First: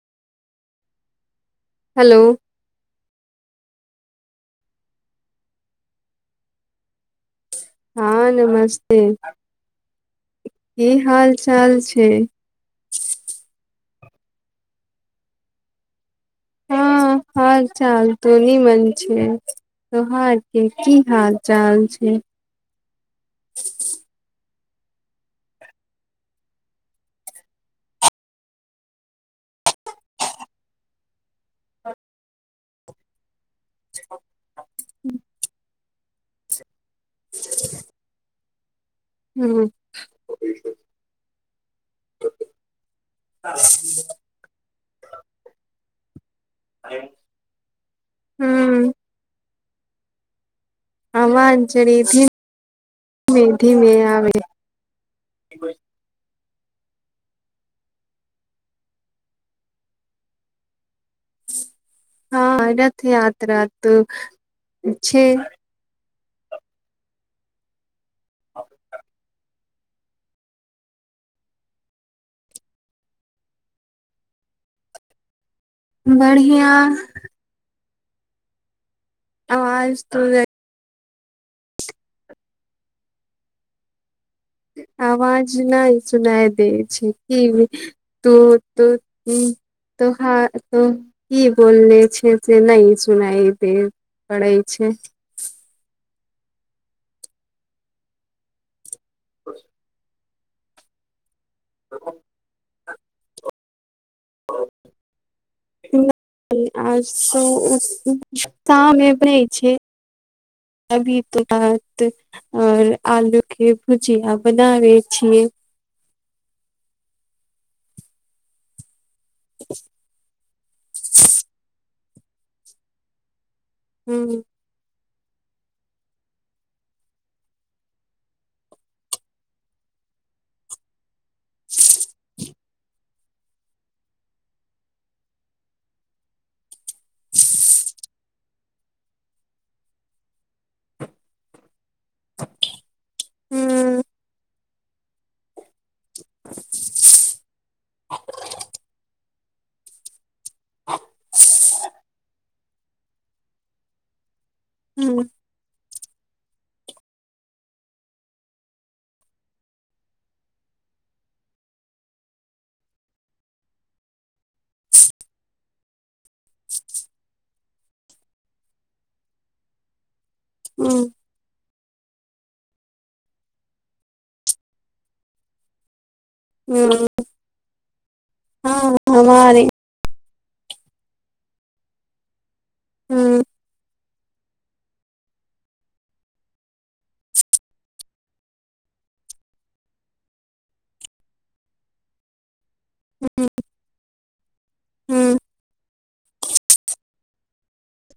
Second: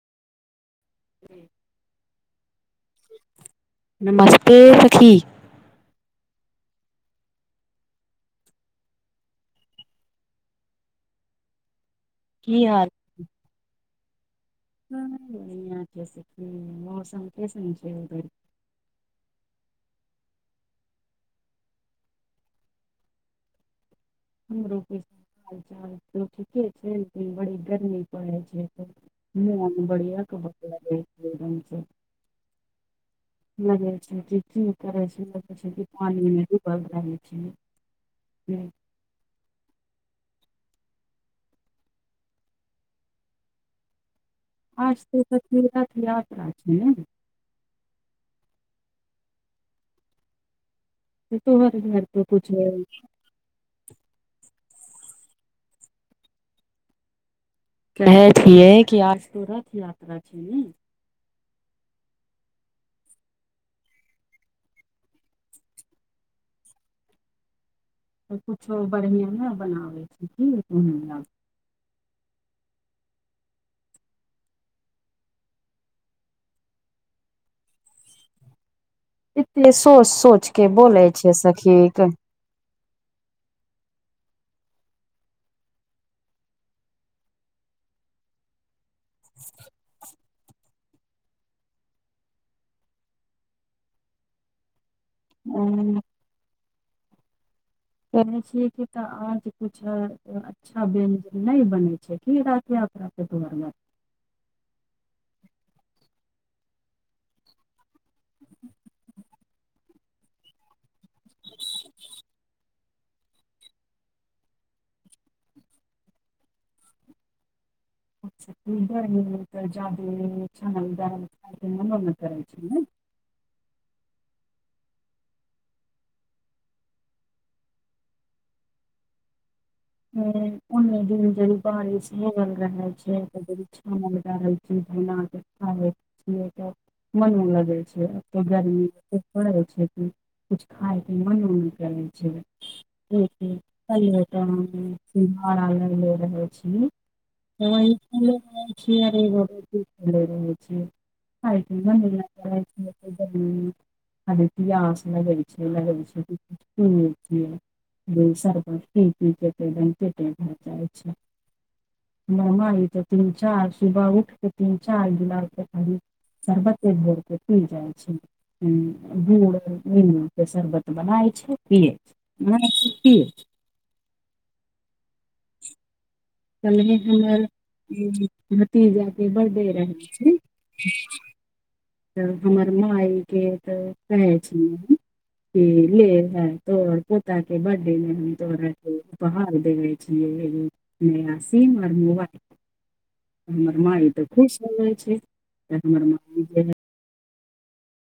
[inaudible] Hello नमस्ते सखी हॅं नमस्ते की हाल चाल छै की हाल [unintelligible] हँ मौसम हाल कैसन छै चाल उधर तऽ नीमन छै तोहार के की हाल चाल छै हमरो के हाल चाल तऽ ठीके छै लेकिन बड़ी गरमी पड़े छै नहि बढ़ियाँ खबर [unintelligible] [unintelligible] की करै छै देखै छै कि पानिमे डूबल रहै छेलै हँ ह्म आज तक तऽ दुर्गा के यात्रा छै हूँ कि तोहर घर पे कुछ [unintelligible] नहि धीमे आबै कहे छियै कि आज तो रथ यात्रा छै ने हँ रथ यात्रा तो छै कुछो बढ़ियाँ ने बनाबै छी क [unintelligible] बढ़ियाँ एते आवाज सोच तो सोच के बोलै छै सखी आवाज नहि सुनाइ दै छै कि तू तू कि तोहँ तो की बोलले छियै से नहि सुनाइ देत पड़ै छै ओ कहे छीयै कि तऽ आज कुछ अच्छा बनि जा नहि बनै छै की राति यात्राके बाद आ शाममे दै छियै [inaudible] अभी तऽ बात और आलू के भुजिया बनावे छियै तऽ जादू छान उद मना कर छै ने [unintelligible] हूँ हूंम्म उन्ने दिन जदी बारिश निगल रहै छै [unintelligible] खा छियै तऽ मन लगे छै [unintelligible] गर्मी छै ऐसन थोरे होय छै कि कुछ खायके मने नऽ [unintelligible] करै छै हूँ [unintelligible] [unintelligible] [unintelligible] खाली पियाश हूँ लगै। [unintelligible] [unintelligible] [unintelligible] [unintelligible] हूँ [unintelligible] कलहि हूँ हमर हँ भतीजा के हमारे बर्थडे रहल। तऽ हमर माय के हूँ तऽ कहै छ। [unintelligible] [unintelligible] हूँ हमर माइ तऽ खुश हो गेल छैय हूँ हमर माइ